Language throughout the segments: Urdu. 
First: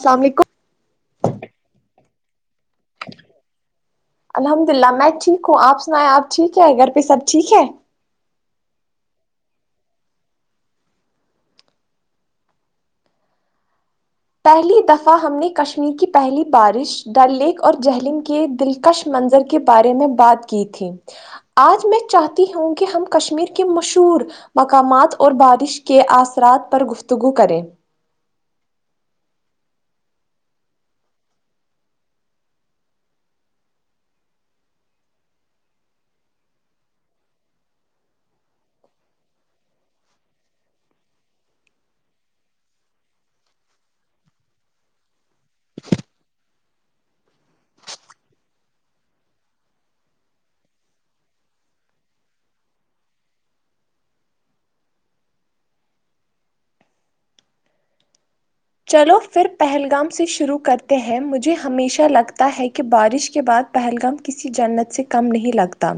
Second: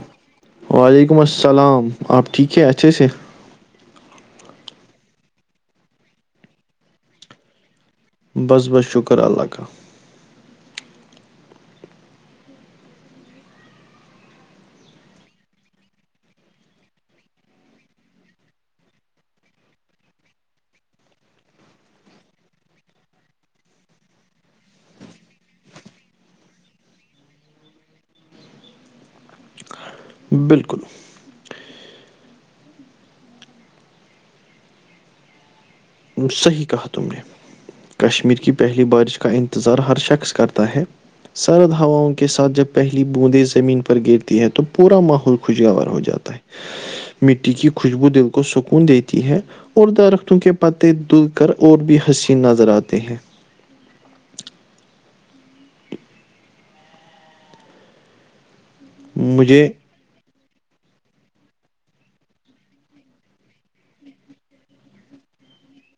السلام علیکم وعلیکم السلام آپ ٹھیک ہے اچھے سے الحمد للہ میں ٹھیک ہوں آپ سنایں آپ ٹھیک ہے گھر پہ سب ٹھیک ہے بس بس شکر اللہ کاال پہلی دفعہ ہم نے کشمیر کی پہلی بارش ڈل لیک اور جہلیلم کے دلکش منظر کے بارے میں بات کی تھی آج میں چاہتی ہوں کہ ہم کشمیر کے مشہور مقامات اور بارش کے اثرات پر گفتگو کریں بالکل صحیح کہا تم نے کشمیر کی پہلی بارش کا انتظار ہر شخص کرتا ہے سرد ہواؤں کے ساتھ جب پہلی بوندیں زمین پر گرتی ہے تو پورا ماحول خوشگاور ہو جاتا مٹی کی خوشبو دل کو سکون دیتی ہے اور درختوں کے پتے دل کر اور بھی ہنسی نظر آتے ہیں چلو پھر مجھے پہلگام سے شروع کر ہیں مجھے ہمیشہ لگتا ہے کہ بارش کے بعد پہلگام کسی جنت سے کم نہیں لگتا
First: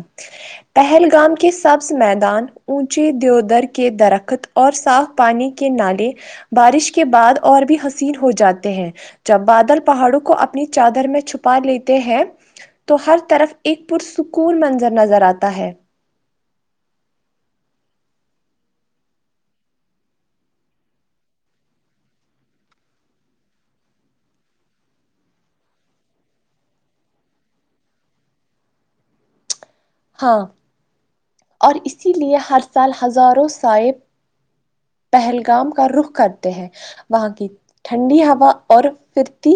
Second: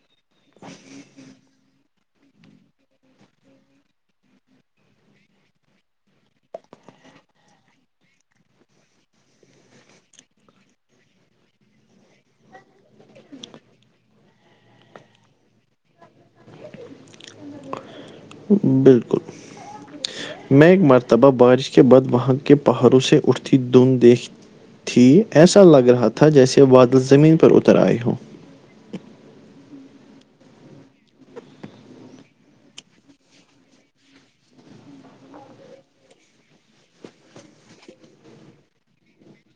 پہلگام کے سبز میدان اونچی دیودر کے درخت اور صاف پانی کے نالے بارش کے بعد اور بھی حسین ہو جاتے ہیں جب بادل پہاڑوں کو اپنی چادر میں چھپا لیتے ہیں تو ہر طرف ایک پرسکون منظر نظر آتا ہے بالکل میں ایک مرتبہ بارش کے بعد وہاں کے پہاڑوں سے اٹھتی دھند دیکھ تھی ایسا لگ رہا تھا جیسے بادل زمین پر اتر آئے ہو ہاں اور اسی لیے ہر سال ہزاروں صاحب پہلگام کا رخ کرتے ہیں وہاں کی ٹھنڈی ہوا اور پھرتی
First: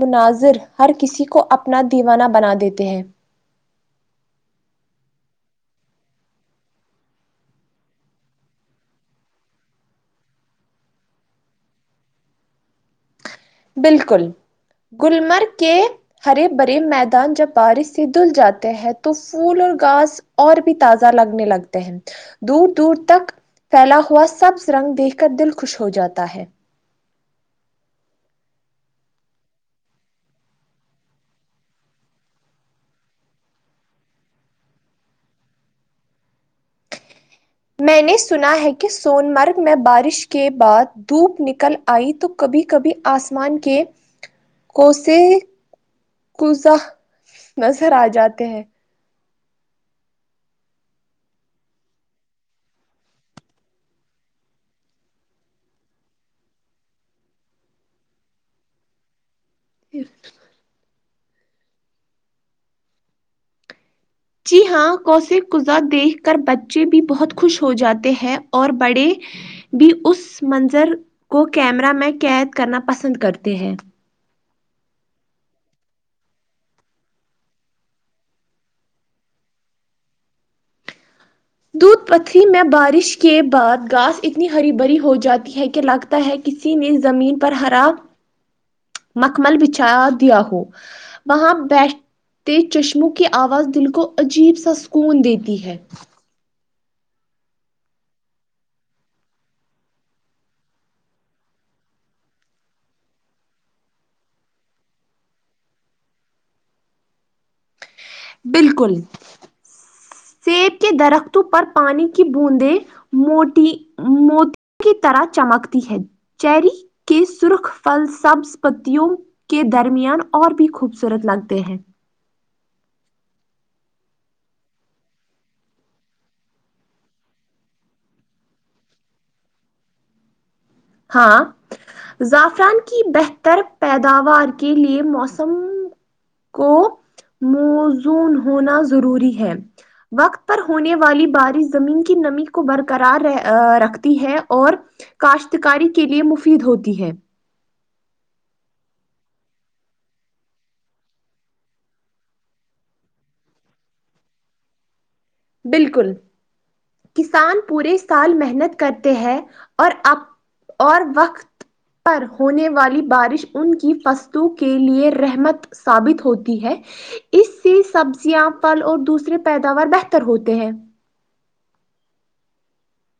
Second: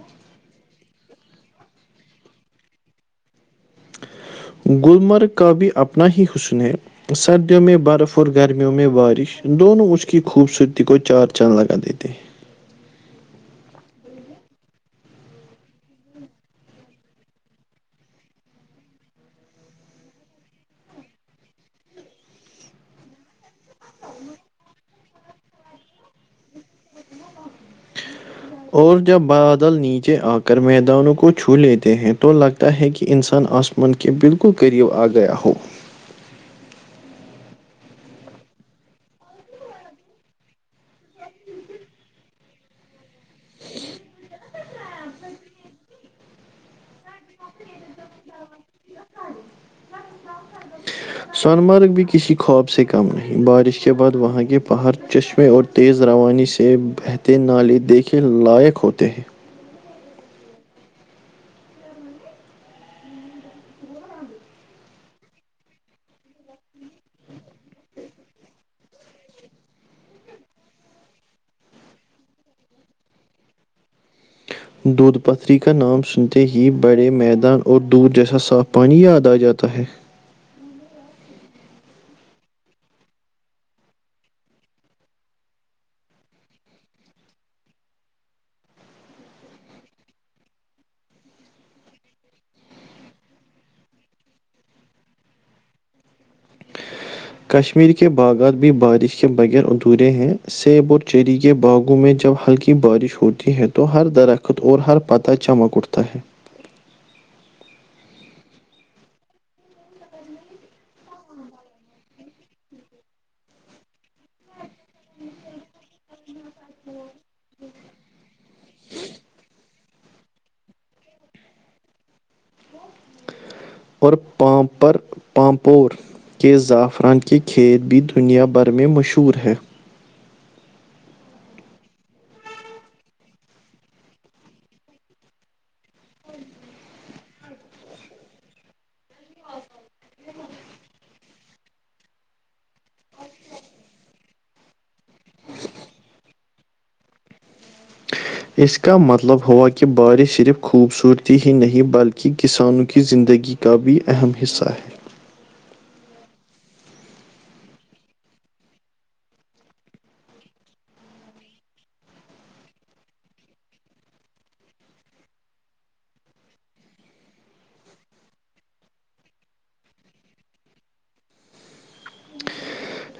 مناظر ہر کسی کو اپنا دیوانہ بنا دیتے ہیں گلمرگ کا بھی اپنا ہی حسن ہے سردیوں میں برف اور گرمیوں میں بارش دونوں اچ کی خوبصورتی کو چار چن لگان دیتے بالکل گللمرگ کے ہرے بھرے میدان جب بارش سے دھل جاتے ہیں تو پھول اور گاس اور بھی تازہ لگنے لگتا ہیں دور دور تک پھیلا ہوا سبز رنگ دیکھ کر دل خوش ہو جاتا ہے اور جب بادل نیچے آ کر میدانوں کو چھو لیتے ہیں تو لگتا ہے کہ انسان آسما انن کےہ بالکل کرریو آگیا ہو میں نے سنا ہے کہ سون مرگ میں بارش کے بعد دھوپ نکل آئی تو کبھی کبھی آسمان کے کوسے قزا نظر آ جاتے ہیں [inaudible] سونمارگ بھی کسی خواب سے کم نہیں بارش کے بعد وہاں کے پہاڑ چشمے اور تیز روانی سے بہتے نالے دیکھے لائق ہوتے ہیں پھر [unintelligible] جی ہاں کوسے قذا دیکھ کر بچے بھی بہت خوش ہو جاتے ہیں اور بڑے بھی اس منظر کو کیمرہ میں قید کرنا پسند کرتے ہیں دودھ پتھری کا نام سنتے ہی بڑے میدان اور دودھ جیسا صاف پانی یاد آ جاتا ہے دودھ پتھری میں بارش کے بعد گاس اتنی ہری بھری ہو جاتی ہے کہ لگ ہے کسی نے زمین پر ہراب مکمل بچھا دیا ہو وہاں بی تیز چشموں کی آواز دل کو عجیب سا سکون دیتی ہے کشمیر کے باغات بھی بارش کے بغیر ادھورے ہیں سیب اور چیری کے باغوں میں جب ہلکی بارش ہوتی ہے تو ہر درخت اور ہر پت چمک اٹھتا ہے بالکل سیب کے درختوں پر پانی کی بوندیں موٹی موتی کی طرح چمکتی ہے چیری کے سرخ فل سبز پتوں کے درمیان اور بھی خوبصورت لگتے ہیں اور پامپر پامپور کے زعفران کے کھیت بھی دنیا بھر میں مشہور ہے ہاں زعفران کی بہتر پیداوار کے لئے موسم کو موزون ہونا ضروری ہے وقت پر ہونے والی بارش زمین کی نمی کو برقرار رہ رکھتی ہے اور کاشتکاری کے لیے مفید ہوتی ہے اس کا مطلب ہوا کہ بارش صرف خوبصورتی ہی نہیں بلکہ کسانوں کی زندگی کا بھی اہم حصہ ہے بالکل کسان پورے سال محنت کرتے ہیں اور اب اور وقت پر ہونے والی بارش ان کی فستو کے لیے رحمت سثابت ہوتی ہے اس سے سبزیاں پھل اور دوسریے پیداوار بہتر ہوتے ہیں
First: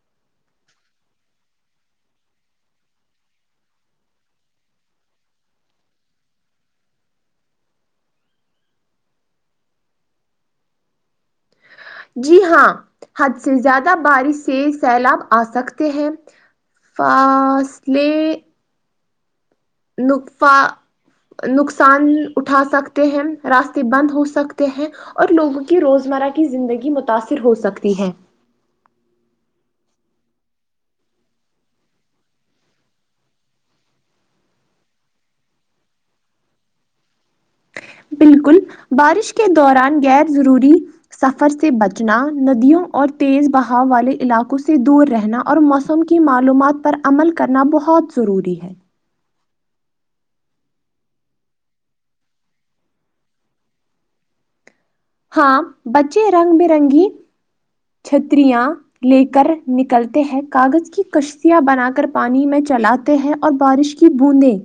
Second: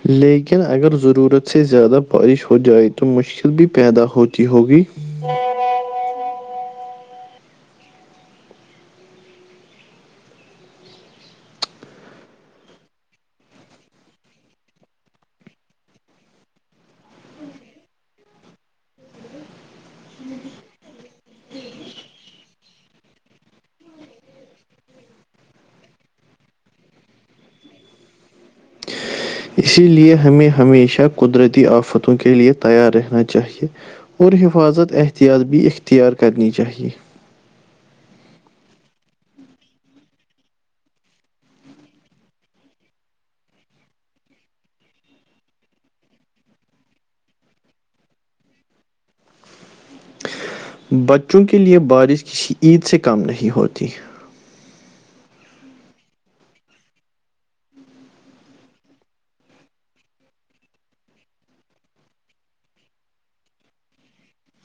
لیکن اگر ضرورت سے زیادہ بارش ہو جائے تو مشکل بھی پیدا ہوتی ہوگی جی ہاں حد سے زیادہ بارش سے سیلاب آ سکتے ہیں فاصل نقفا نقصان اٹھا سکتے ہیں راستے بند ہو سکتے ہیں اور لوگوں کی روزمرہ کی زندگی متاثر ہو سکتی ہے اسی لیے ہمیں ہمیشہ قدرتی آفتوں کے لیے تیار رہنا چاہیے اور حفاظت احتیاط بھی اختیار کرنی چاہیے ل بارش کے دوران غیر ضروری سفر سے بچنا ندیوں اور تیز بہاؤ والے علاقوں سے دور رہنا اور موسم کی معلومات پر عمل کرنا بہت ضروری ہے بچوں کے لیے بارش کسی عید سے کم نہیں ہوتی ہاں بچے رنگ برنگی چھتریاں لے کر نکلتے ہیں کاغذ کی کشتیاں بنا کر پانی میں چلاتے ہیں اور بارش کہ بوندیں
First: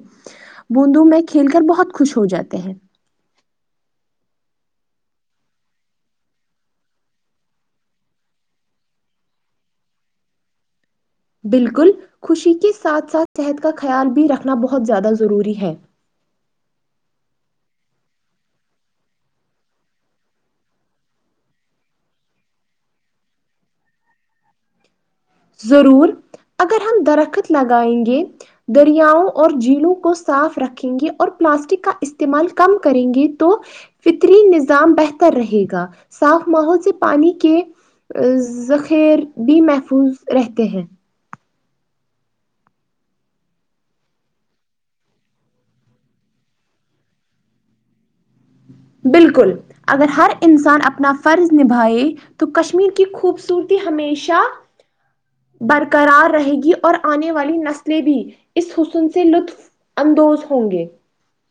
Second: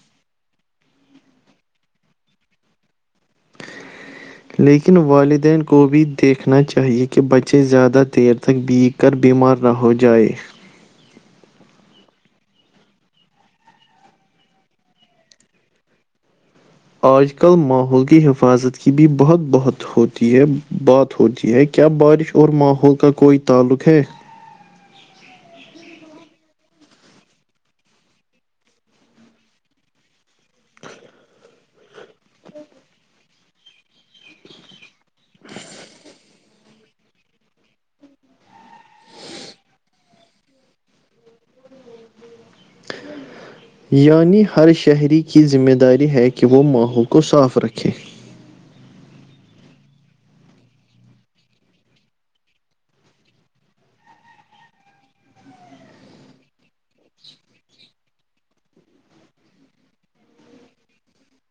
بوندوں میں کھیل کر بہت خوش ہو جاتے ہیں لیکن والدین کو بھی دیکھنا چاہیے کہ بچے زیادہ دیر تک بگ اگر بیمار نہ ہو جائے بالکل خوشی کے ساتھ ساتھ صحت کا خیال بھی رکھنا بہت زیادہ ضروری ہے آج کل ماحول کی حفاظت کی بھی بہت بہت ہوتی ہے بات ہوتیی ہے کیا بارش اور ماحول کا کوئی تعلق ہے ضرور اگر ہم درخت لگائیں گے دریاؤں اور جھیلوں کو صاف رکھیں گی اور پلاسٹک کا استعمال کم کریں گے تو فطرین نظام بہتر رہے گا صاف ماحول سے پانی کے ذخیر بھی محفوظ رہتے ہیں یعنی ہر شہری کی ذمہ داری ہے کہ وہ ماحول کو صاف رکھے بالکل اگر ہر انسان اپنا فرض نبھائے تو کشمیر کی خوبصورتی ہمیشہ برقرار رہے گی اور آنے والی نسلیں بھی اس حسن سے لطف اندوز ہوں گے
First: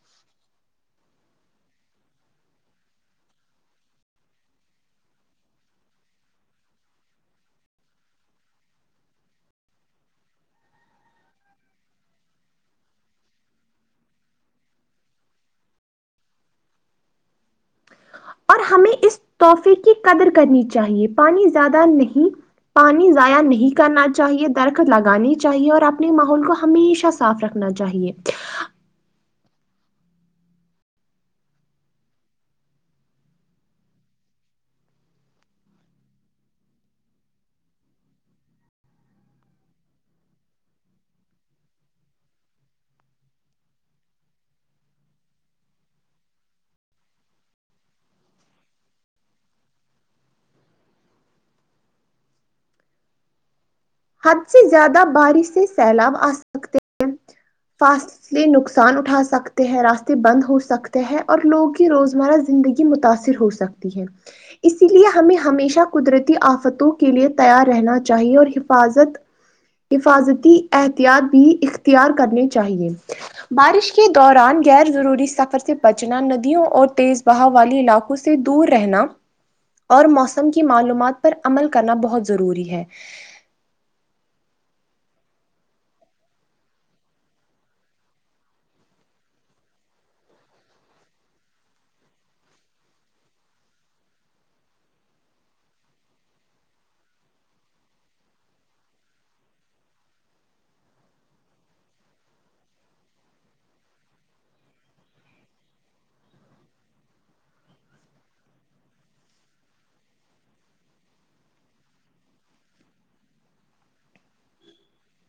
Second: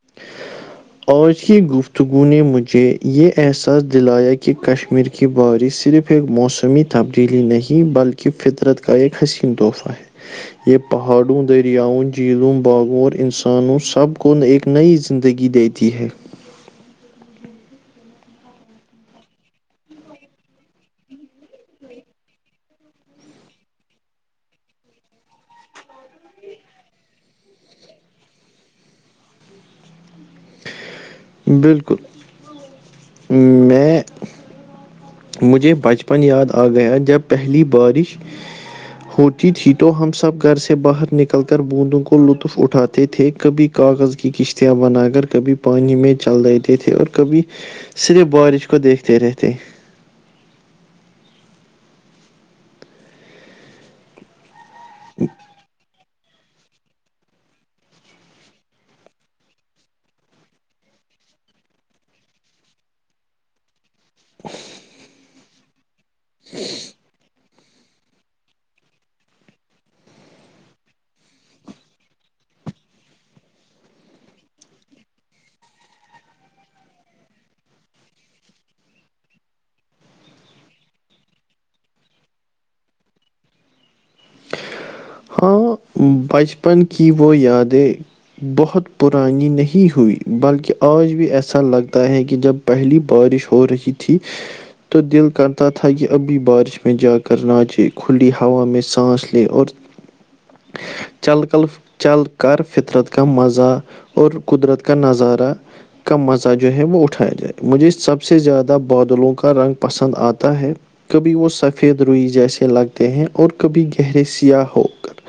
[inaudible] آج کی گفتگو نے مجھے یہ احساس دلایا کہ کشمیر ك بورش صرف ایک موسمی تبدیلی نہیںی بلکہ فطرت کا ایک حسین تحفہ ہے یہ پہاڑوں دریاؤں جھیلوں باغوں اور انسانوں سب کو ایک نئی زندگی دیتی ہے اور ہمیں اس تحفے کی قدر کرنی چاہیے پانی زیادہ نہیں پانی ضائع نہیں کرنا چاہیے درخت لگانی چاہیے اور اپنے ماحول کو ہمیشہ صاف رکھنا چاہیے بالکل میں مجھے بچپن یاد آ گیا جب پہلی بارش [inaudible] ہوتی تھی تو ہم سب گھر سے باہر نکل کر بوندوں کو لطف اٹھاتے تھے کبھی کاغذ کی کشتیاں بنا کر کبھی پانی میں چل رہتے تھے اور کبھی صرف بارش کو دیکھتے رہتے حد سے زیادہ بارش سے سیلاب آ سکتے ہیں فاصل اس لیے نقصان اٹھا سکتے ہیں راستے بند ہو سکتے ہیں اور لوگوں کی روزمرہ زندگی کہ متاثر ہو سک ہے ہے اسی لیے ہمیں ہمیشہ قدرتی آفتوں کے لیے تیار رہنا چاہیے اور حفاظت حفاظتی احتیاط بھی اختیار کرنے چاہیے بارش کے دوران غیر ضروری سفر سے بچنا ندیوں اور تیز وہ والی علاقوں سے دور رہنا اور موسم کی معلومات پر عمل کرنا بہت ضروری ہے ہاں بچپن کی وہ یادیں بہت پرانی نہیں ہوئی بلکہ آج بھی ایسا لگتا ہے کہ جب پہلی بارش ہو رہی تھی تو دل کرتا تھا کہ ابھی بارش میں جا کر نہاچے کھلی ہوا میں سانس لے اور چل کرل چل کر فطرت کا مزہ اور قدرت کا نظارہ کا مزہ جو ہے وہ اٹھایا جائے مجھے سب سے زیادہ بادلوں کا رنگ پسند آتا ہے کبھی وہ سفید روئی جیسے لگتے ہیں اور کبھی گہرے سیاہح ہو کر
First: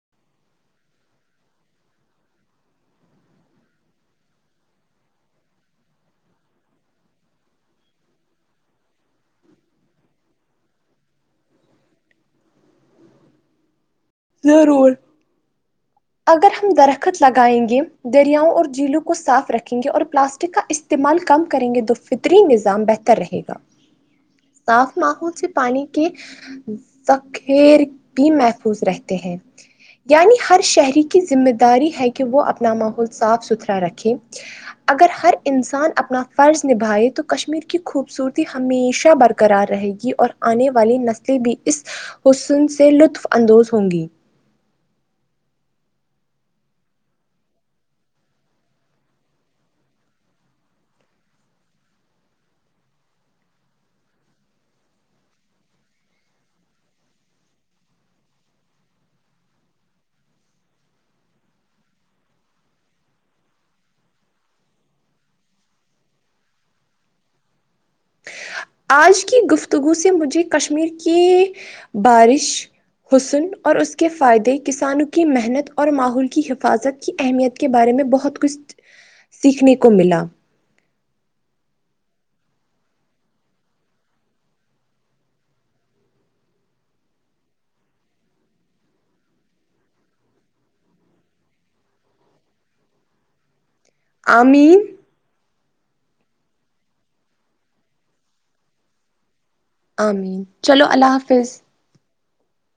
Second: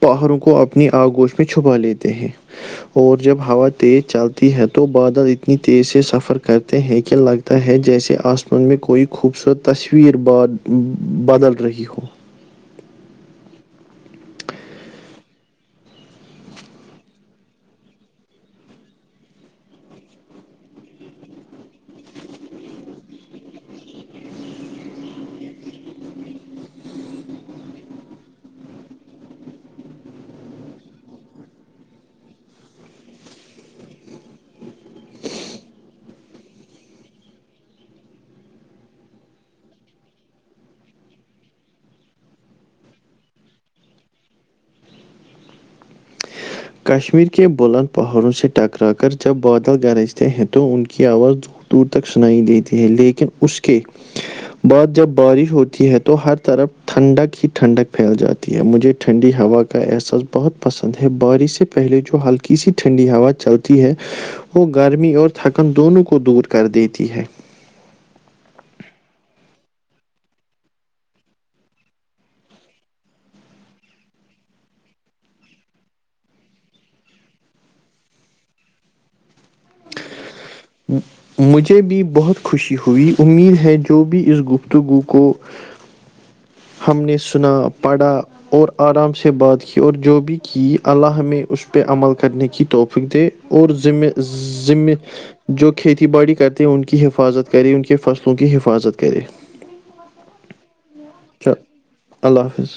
پہاڑوں کو اپنی آگوش میں چھپا لیتے ہیں اور جب ہوا تیز چلتی ہے تو بادل اتنی تیز سے سفر کرتے ہیں کہ لگتا ت ہے جیسے آسمان میں کوئی خوبصورت تصویر ب بدل رہی ہو ضرور اگر ہم درخت لگائیں گے دریاؤں اور جھیلوں کو صاف رکھیں گے اور پلاسٹک کا استعمال کم کریں گے دو فترین نظام بہتر رہے گا صاف ماحول سے پانی کے ذخیر بھی محفوظ رہتے ہیں یعنی ہر شہری کی ذمہ داری ہے کہ وہ اپنا ماحول صاف ستھرا رکھیں اگر ہر انسان اپنا فرض نبھائے تو کشمیر کی خوبصورتی ہمیشہ برکر کررار رہے گی اور آنے والی نسلیں بھی اس حسن سے لطف اندوز ہوں گی کشمیر کے بلند پہاڑوں سے ٹکرا کر جب بادل گرجتے ہیں تو ان کی آواز د دور تک سنائی دیتی ہے لیکن اس کے بعد جب بارش ہوتی ہے تو ہر طرف ٹھنڈک ہی ٹھنڈک پھیل جاتی ہے مجھے ٹھنڈی ہوا کا احساس بہت پسند ہے بارش سے پہلے جو ہلکی سی ٹھنڈی ہوا چلتی ہے وہ گرمی اور تھکن دونوں کو دور کر دیتی ہے آج کی گفتگو سے مجھے کشمیر کی بارش حسن اور اس کے فائدے کسانوں کی محنت اور ماحول کی حفاظت کی اہمیت کے بارے میں بہت کچھ سیکھنے کو ملا ہ مجھے بھی بہت خوشی ہوئی امید ہے جو بھی ان گفتگو کو ہم نے سنا پڑھا اور ارام سے بات کی اور جو بھی اللہ ہمیں اس پہ عمل کرنے کی توفیق دے اور زم آمین زمے جو کھیتی باڑی کرتے ہیں ان کی حفاظت کرے ان کے فصلوں کی حفاظت کرے عامد چلو اللہ حافظ چل اللہ حافظ